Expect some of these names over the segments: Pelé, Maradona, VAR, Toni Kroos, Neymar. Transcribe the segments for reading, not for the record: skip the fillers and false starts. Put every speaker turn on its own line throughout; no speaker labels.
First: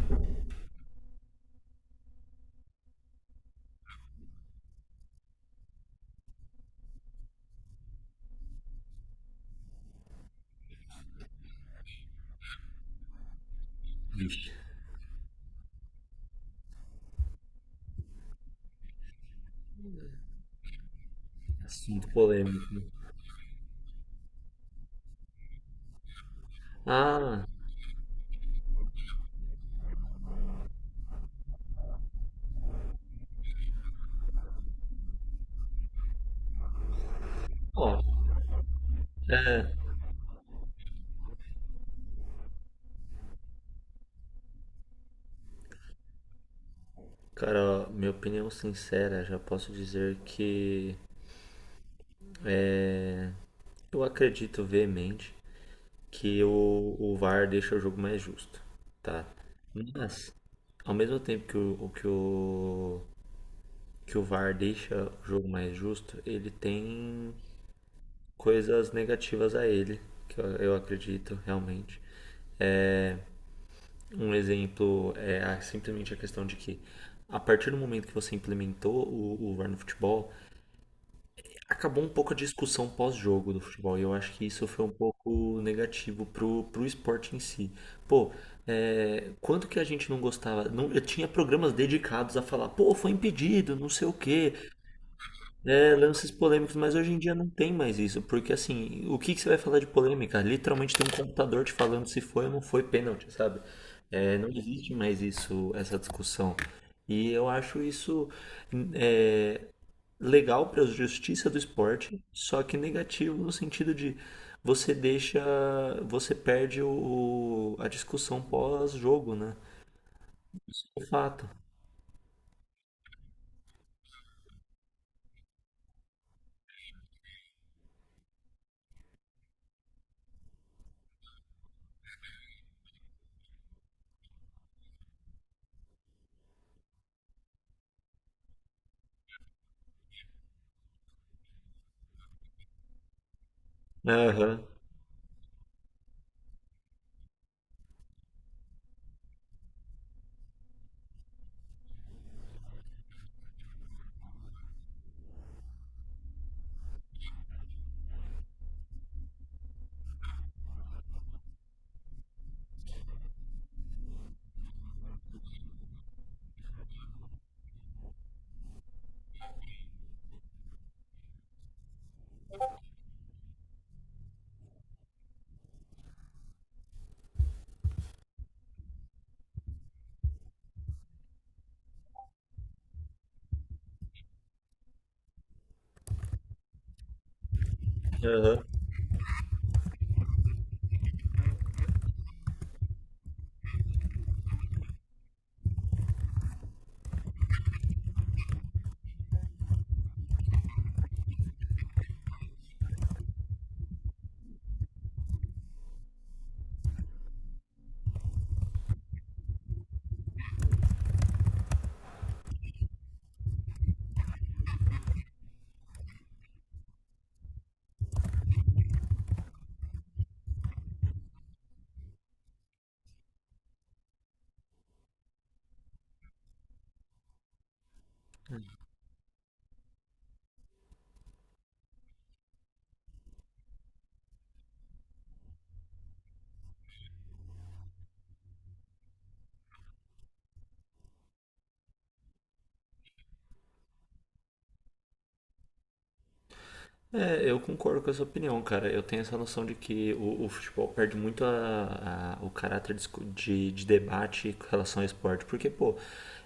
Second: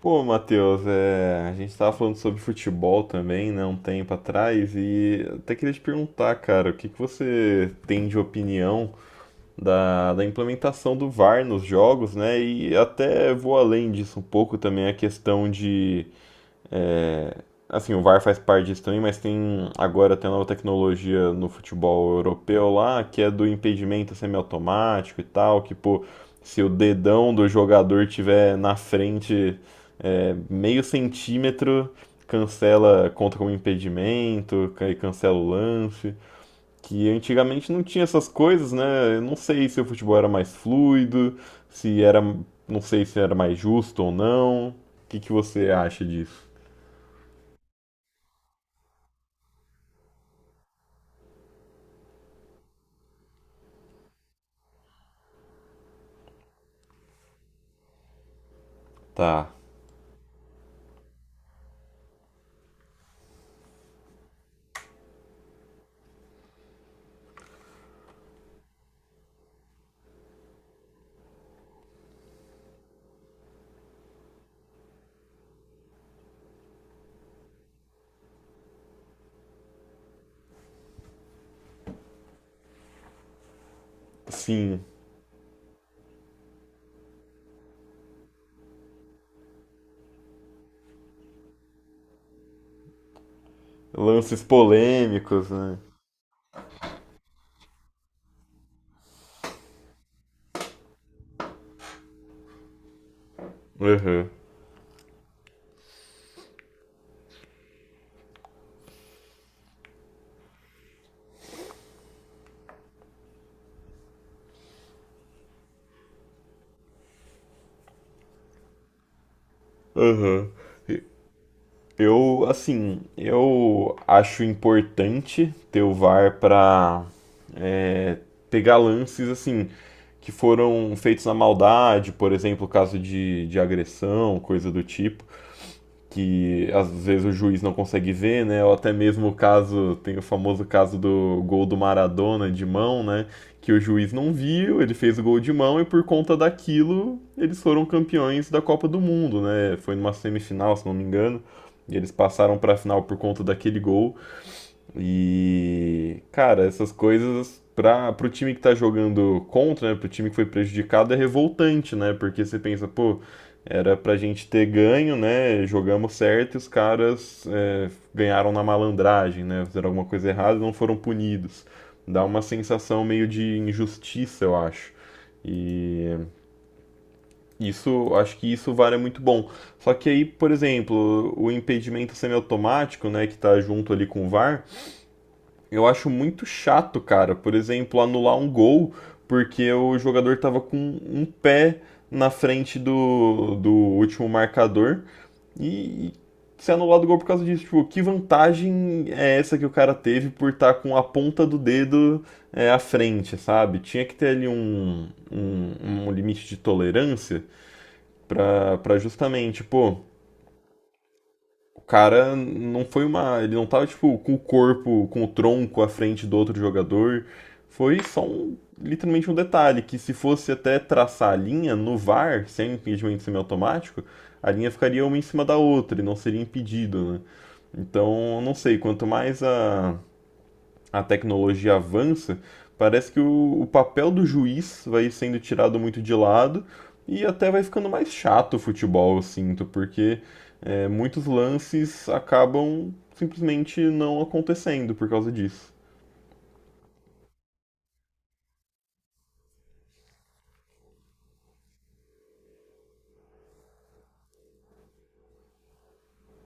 Pô, Matheus, a gente tava falando sobre futebol também, né, um tempo atrás, e até queria te perguntar, cara, o que que você tem de opinião da implementação do VAR nos jogos, né? E até vou além disso um
Ixi,
pouco também a questão de é, assim, o VAR faz parte disso também, mas tem agora tem uma nova tecnologia no
assunto
futebol
polêmico,
europeu
né?
lá, que é do impedimento semiautomático e tal, que pô, se o dedão
Ah,
do jogador tiver na frente meio centímetro, cancela, conta como impedimento, aí cancela o lance. Que antigamente não
ó,
tinha essas coisas, né? Eu não sei
é.
se o futebol era mais fluido, se era, não sei se era mais justo ou não. O que que você acha disso?
Cara, ó, minha opinião sincera, já posso dizer que eu acredito veemente que o VAR deixa o jogo mais justo, tá?
Tá.
Mas, ao mesmo tempo que que o VAR deixa o jogo mais justo, ele tem coisas negativas a ele, que eu acredito realmente. Um exemplo é simplesmente a questão de que, a partir do momento que você implementou o VAR no futebol, acabou um pouco a discussão pós-jogo do futebol. E eu acho que isso
Sim.
foi um pouco negativo pro esporte em si. Pô, quanto que a gente não gostava? Não, eu tinha programas dedicados a falar, pô, foi impedido, não sei o
Lances
quê.
polêmicos, né?
É, lances polêmicos, mas hoje em dia não tem mais isso, porque assim, o que que você vai falar de polêmica? Literalmente tem um computador te falando se foi ou não foi pênalti, sabe?
Aham.
É, não existe mais isso, essa discussão. E eu acho isso é, legal para a justiça do esporte, só que negativo no sentido de você deixa, você perde a discussão pós-jogo, né?
Aham.
De fato.
Eu acho importante ter o VAR pra pegar lances, assim, que foram feitos na maldade, por exemplo, caso de agressão, coisa do tipo. Que às vezes o juiz não consegue ver, né? Ou até mesmo o caso, tem o famoso caso do gol do Maradona de mão, né? Que o juiz não
Aham,
viu, ele fez o gol de mão e por conta daquilo eles foram campeões da Copa do Mundo, né? Foi numa semifinal, se não me engano, e eles passaram para a final por conta daquele gol. E, cara, essas coisas para pro time que tá jogando contra, né, pro time que foi prejudicado é revoltante, né? Porque você pensa, pô, era pra gente ter ganho, né? Jogamos certo e os caras ganharam na malandragem, né? Fizeram alguma coisa errada e não foram punidos. Dá uma sensação meio de injustiça, eu acho. E isso, acho que isso vale muito bom. Só que aí, por exemplo, o impedimento semiautomático, né, que tá junto ali com o VAR, eu acho muito chato, cara, por exemplo, anular um
aham.
gol porque o jogador tava com um pé na frente do último marcador e ser anulado o gol por causa disso. Tipo, que vantagem é essa que o cara teve por estar com a ponta do dedo à frente, sabe? Tinha que ter ali um limite de tolerância, tá? Para justamente, pô, o cara não foi uma. Ele não tava, tipo, com o corpo, com o tronco à frente do outro jogador. Foi só um, literalmente um detalhe, que se fosse até traçar a linha no VAR, sem impedimento semiautomático, a linha ficaria uma em cima da outra e não seria impedido, né? Então, não sei, quanto mais a tecnologia avança, parece que o papel do juiz vai sendo tirado muito de lado e até vai ficando mais chato o futebol, eu sinto, porque muitos lances acabam simplesmente não acontecendo por causa disso.
É, eu concordo com essa opinião, cara. Eu tenho essa noção de que o futebol perde muito o caráter de debate com relação ao esporte. Porque, pô,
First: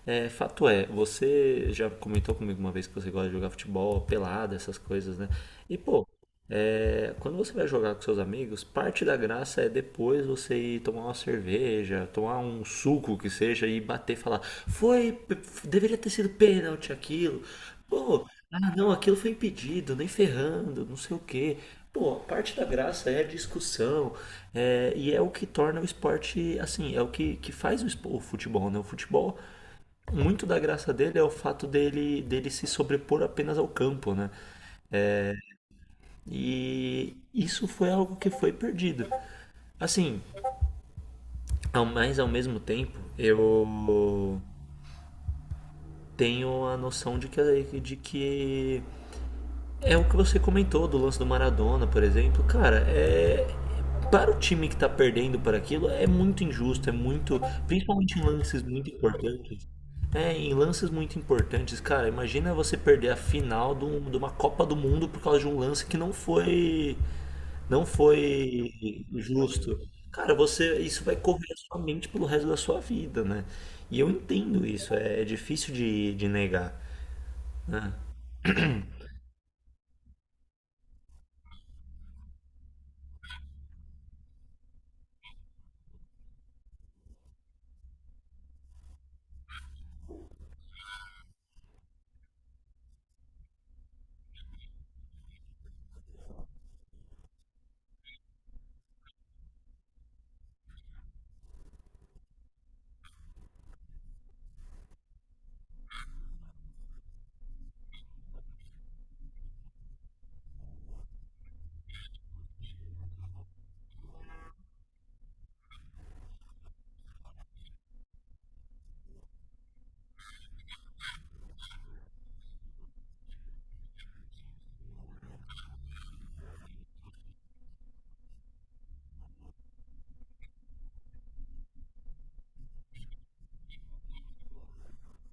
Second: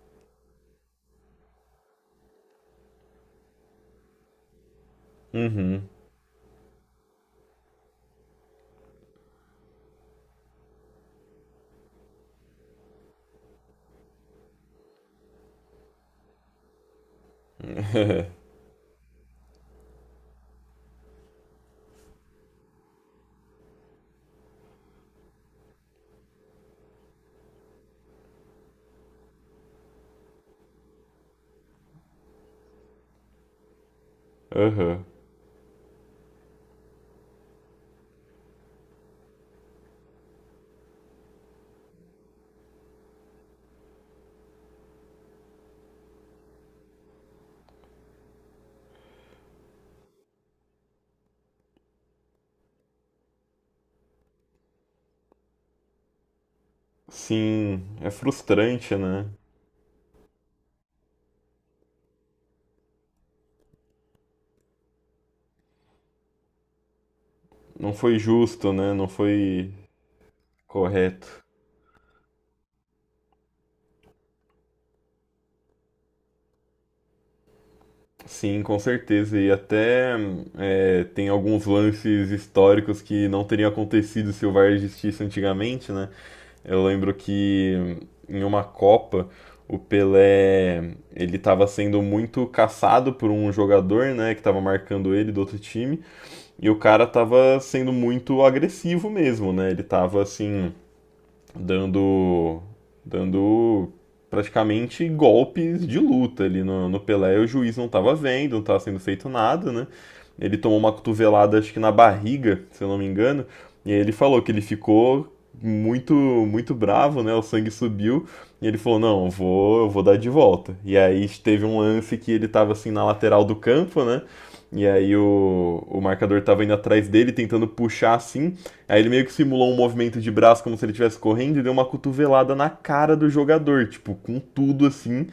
fato é, você já comentou comigo uma vez que você gosta de jogar futebol, pelada, essas coisas, né? E,
Uhum.
pô, quando você vai jogar com seus amigos, parte da graça é depois você ir tomar uma cerveja, tomar um suco que seja e bater e falar: Foi, p- deveria ter sido pênalti aquilo. Pô, ah não, aquilo foi impedido, nem ferrando, não sei o quê. Pô, parte da graça é a discussão, e é o que torna o esporte assim, é o que faz o futebol, né? O futebol, muito da graça dele é o fato dele se sobrepor apenas ao campo, né?
Aham.
E isso foi algo que foi perdido. Assim, mas ao mesmo tempo, eu tenho a noção de que é o que você comentou do lance do Maradona, por exemplo. Cara, é. Para o time que tá perdendo por aquilo, é muito injusto, é muito.
Sim, é
Principalmente em lances muito
frustrante, né?
importantes. É, em lances muito importantes, cara, imagina você perder a final de uma Copa do Mundo por causa de um lance que não foi Não
Não foi
foi
justo, né? Não foi
justo. Cara, você, isso vai
correto.
correr a sua mente pelo resto da sua vida, né? E eu entendo isso, é difícil de negar.
Sim, com certeza. E até tem alguns lances históricos que não teriam acontecido se o VAR existisse antigamente, né? Eu lembro que em uma Copa, o Pelé, ele estava sendo muito caçado por um jogador, né, que estava marcando ele do outro time, e o cara estava sendo muito agressivo mesmo, né? Ele estava assim, dando dando praticamente golpes de luta ali no Pelé. O juiz não estava vendo, não estava sendo feito nada, né? Ele tomou uma cotovelada, acho que na barriga, se eu não me engano, e aí ele falou que ele ficou muito muito bravo, né? O sangue subiu e ele falou: "Não, eu vou dar de volta". E aí teve um lance que ele estava assim na lateral do campo, né? E aí o marcador estava indo atrás dele, tentando puxar assim. Aí ele meio que simulou um movimento de braço como se ele estivesse correndo e deu uma cotovelada na cara do jogador, tipo, com tudo assim.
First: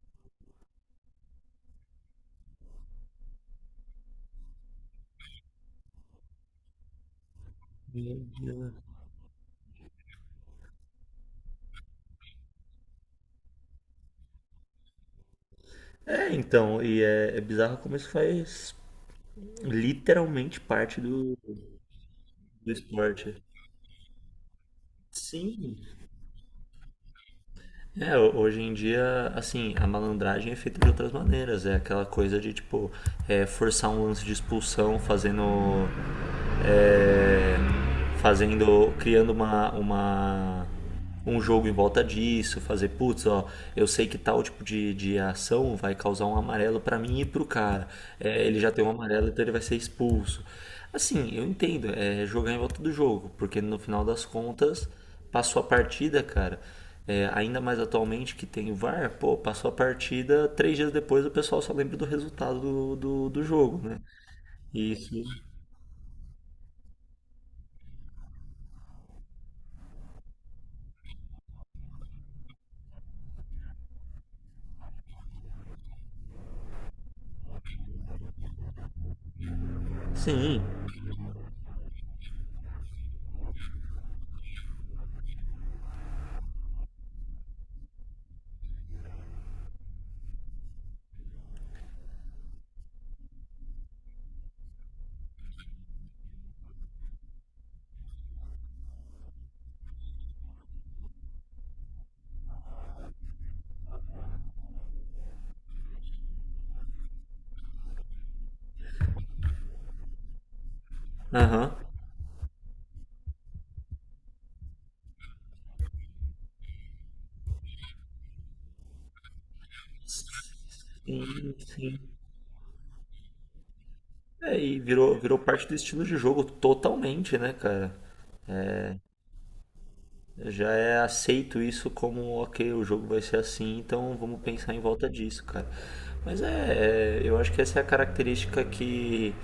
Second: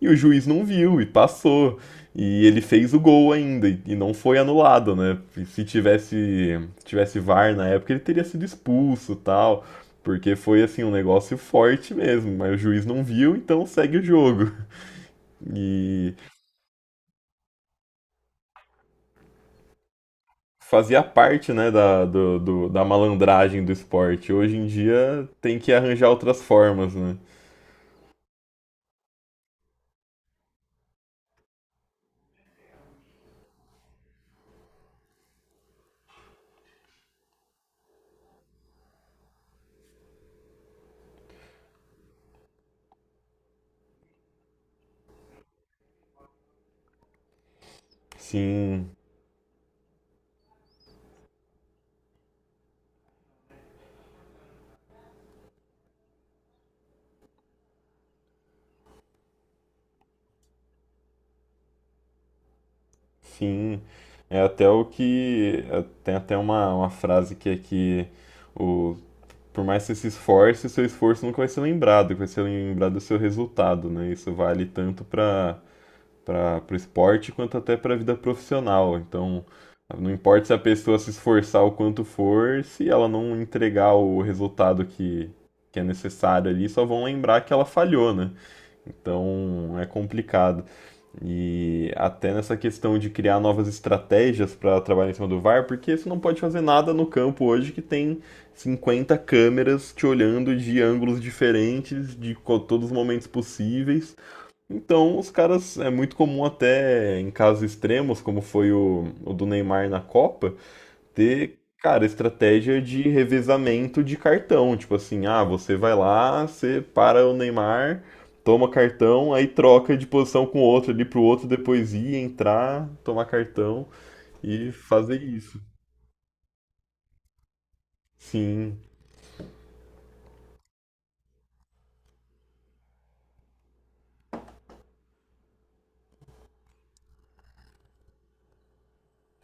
E o juiz não viu e passou. E ele fez o gol ainda e não foi anulado, né? E se tivesse VAR na época, ele teria sido
E,
expulso, e tal, porque foi assim um negócio forte mesmo, mas o juiz não viu, então segue o jogo.
É,
E
é, então, e é bizarro como isso faz literalmente parte
fazia
do,
parte, né, da
do
da
esporte.
malandragem do esporte. Hoje em dia tem que
Sim,
arranjar outras formas, né?
é, hoje em dia, assim, a malandragem é feita de outras maneiras. É aquela coisa de, tipo, forçar um lance de expulsão fazendo. É, fazendo. Criando uma, uma. Um jogo em volta disso. Fazer, putz, ó, eu sei que tal tipo de ação vai causar um amarelo pra mim e pro cara. É, ele já tem um
Sim,
amarelo, então ele vai ser expulso. Assim, eu entendo, é jogar em volta do jogo, porque no final das contas. Passou a partida, cara. É, ainda mais atualmente que tem o VAR, pô, passou a partida, 3 dias depois o pessoal só lembra do resultado do
sim.
jogo, né?
É até o
Isso.
que. Tem até uma frase que é que o, por mais que você se esforce, seu esforço nunca vai ser lembrado, vai ser lembrado do seu resultado, né? Isso vale tanto para o esporte quanto até para a vida profissional. Então, não importa se a
Sim.
pessoa se esforçar o quanto for, se ela não entregar o resultado que é necessário ali, só vão lembrar que ela falhou, né? Então é complicado. E até nessa questão de criar novas estratégias para trabalhar em cima do VAR, porque você não pode fazer nada no campo hoje que tem 50 câmeras te olhando de ângulos diferentes, de todos os momentos possíveis. Então, os caras, é muito comum até em casos extremos, como foi o do Neymar na Copa, ter,
Aham.
cara, estratégia de revezamento de cartão. Tipo assim, ah, você vai lá, você para o Neymar, toma cartão, aí troca de posição com o outro ali pro outro
Sim,
depois
sim.
ir, entrar, tomar cartão
É,
e
e virou,
fazer
virou
isso.
parte do estilo de jogo totalmente, né, cara?
Sim,
Já é aceito isso como, ok, o jogo vai ser assim, então vamos pensar em volta disso, cara. Mas eu acho que essa é a característica que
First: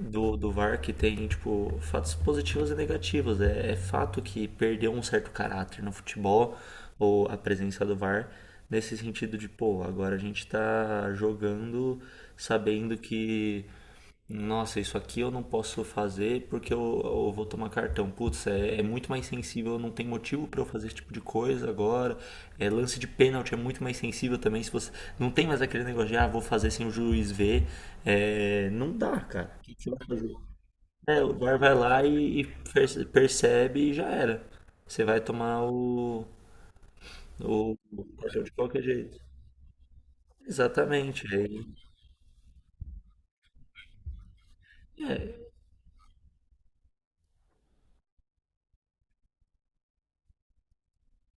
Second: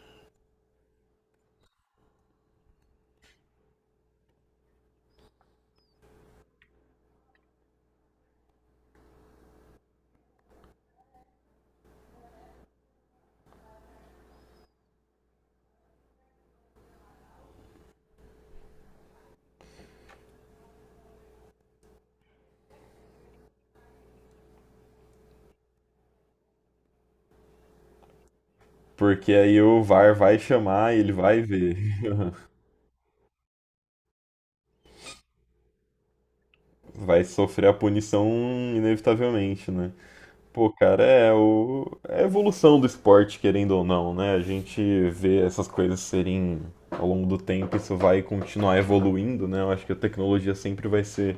do VAR que tem, tipo, fatos positivos e negativos. É, é fato que perdeu um certo caráter no futebol, ou a presença do VAR, nesse sentido de, pô, agora a gente tá jogando sabendo que, nossa, isso aqui eu não posso fazer porque eu vou tomar cartão. Putz, é muito mais sensível, não tem motivo pra eu fazer esse tipo de coisa agora. É, lance de pênalti é muito mais sensível também. Se você Não tem mais aquele negócio de, ah, vou fazer sem o juiz ver. É, não dá,
porque
cara.
aí o VAR vai chamar e ele
É, o
vai
VAR vai
ver.
lá e, percebe e já era. Você vai tomar o,
Vai sofrer a
o, o
punição
cartão de qualquer jeito.
inevitavelmente, né? Pô, cara,
Exatamente.
é,
Aí,
o, é a evolução do esporte, querendo ou não, né? A gente
é,
vê essas coisas serem, ao longo do tempo, isso vai continuar evoluindo, né? Eu acho que a tecnologia sempre vai ser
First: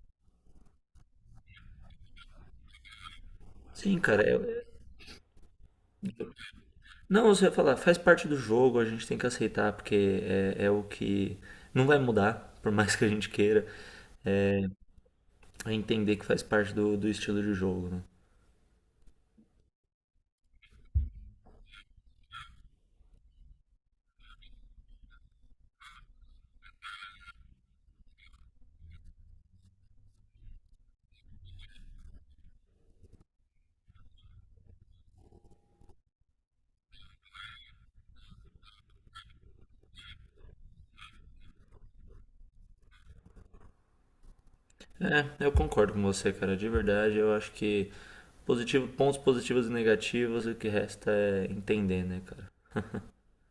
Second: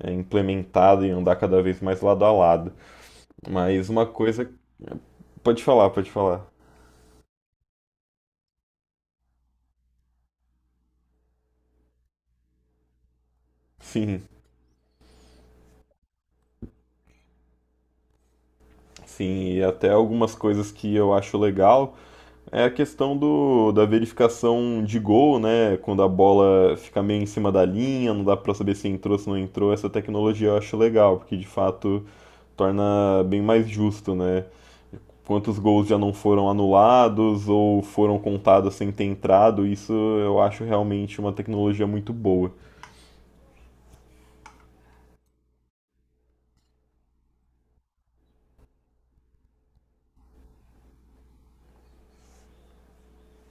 implementada e andar cada vez mais lado a lado. Mas
sim,
uma
cara.
coisa. Pode falar, pode falar.
Não, você vai falar, faz parte do jogo, a gente tem que aceitar, porque é o que não vai mudar, por mais que a gente queira,
Sim.
é entender que faz parte do estilo de jogo, né?
Sim, e até algumas coisas que eu acho legal é a questão do, da verificação de gol, né? Quando a bola fica meio em cima da linha, não dá pra saber se entrou, se não entrou. Essa tecnologia eu acho legal, porque de fato torna bem mais justo, né? Quantos gols já não foram anulados ou foram contados sem ter entrado, isso eu acho realmente uma tecnologia muito boa.
É, eu concordo com você, cara. De verdade, eu acho que pontos positivos e negativos, o que resta é entender, né, cara?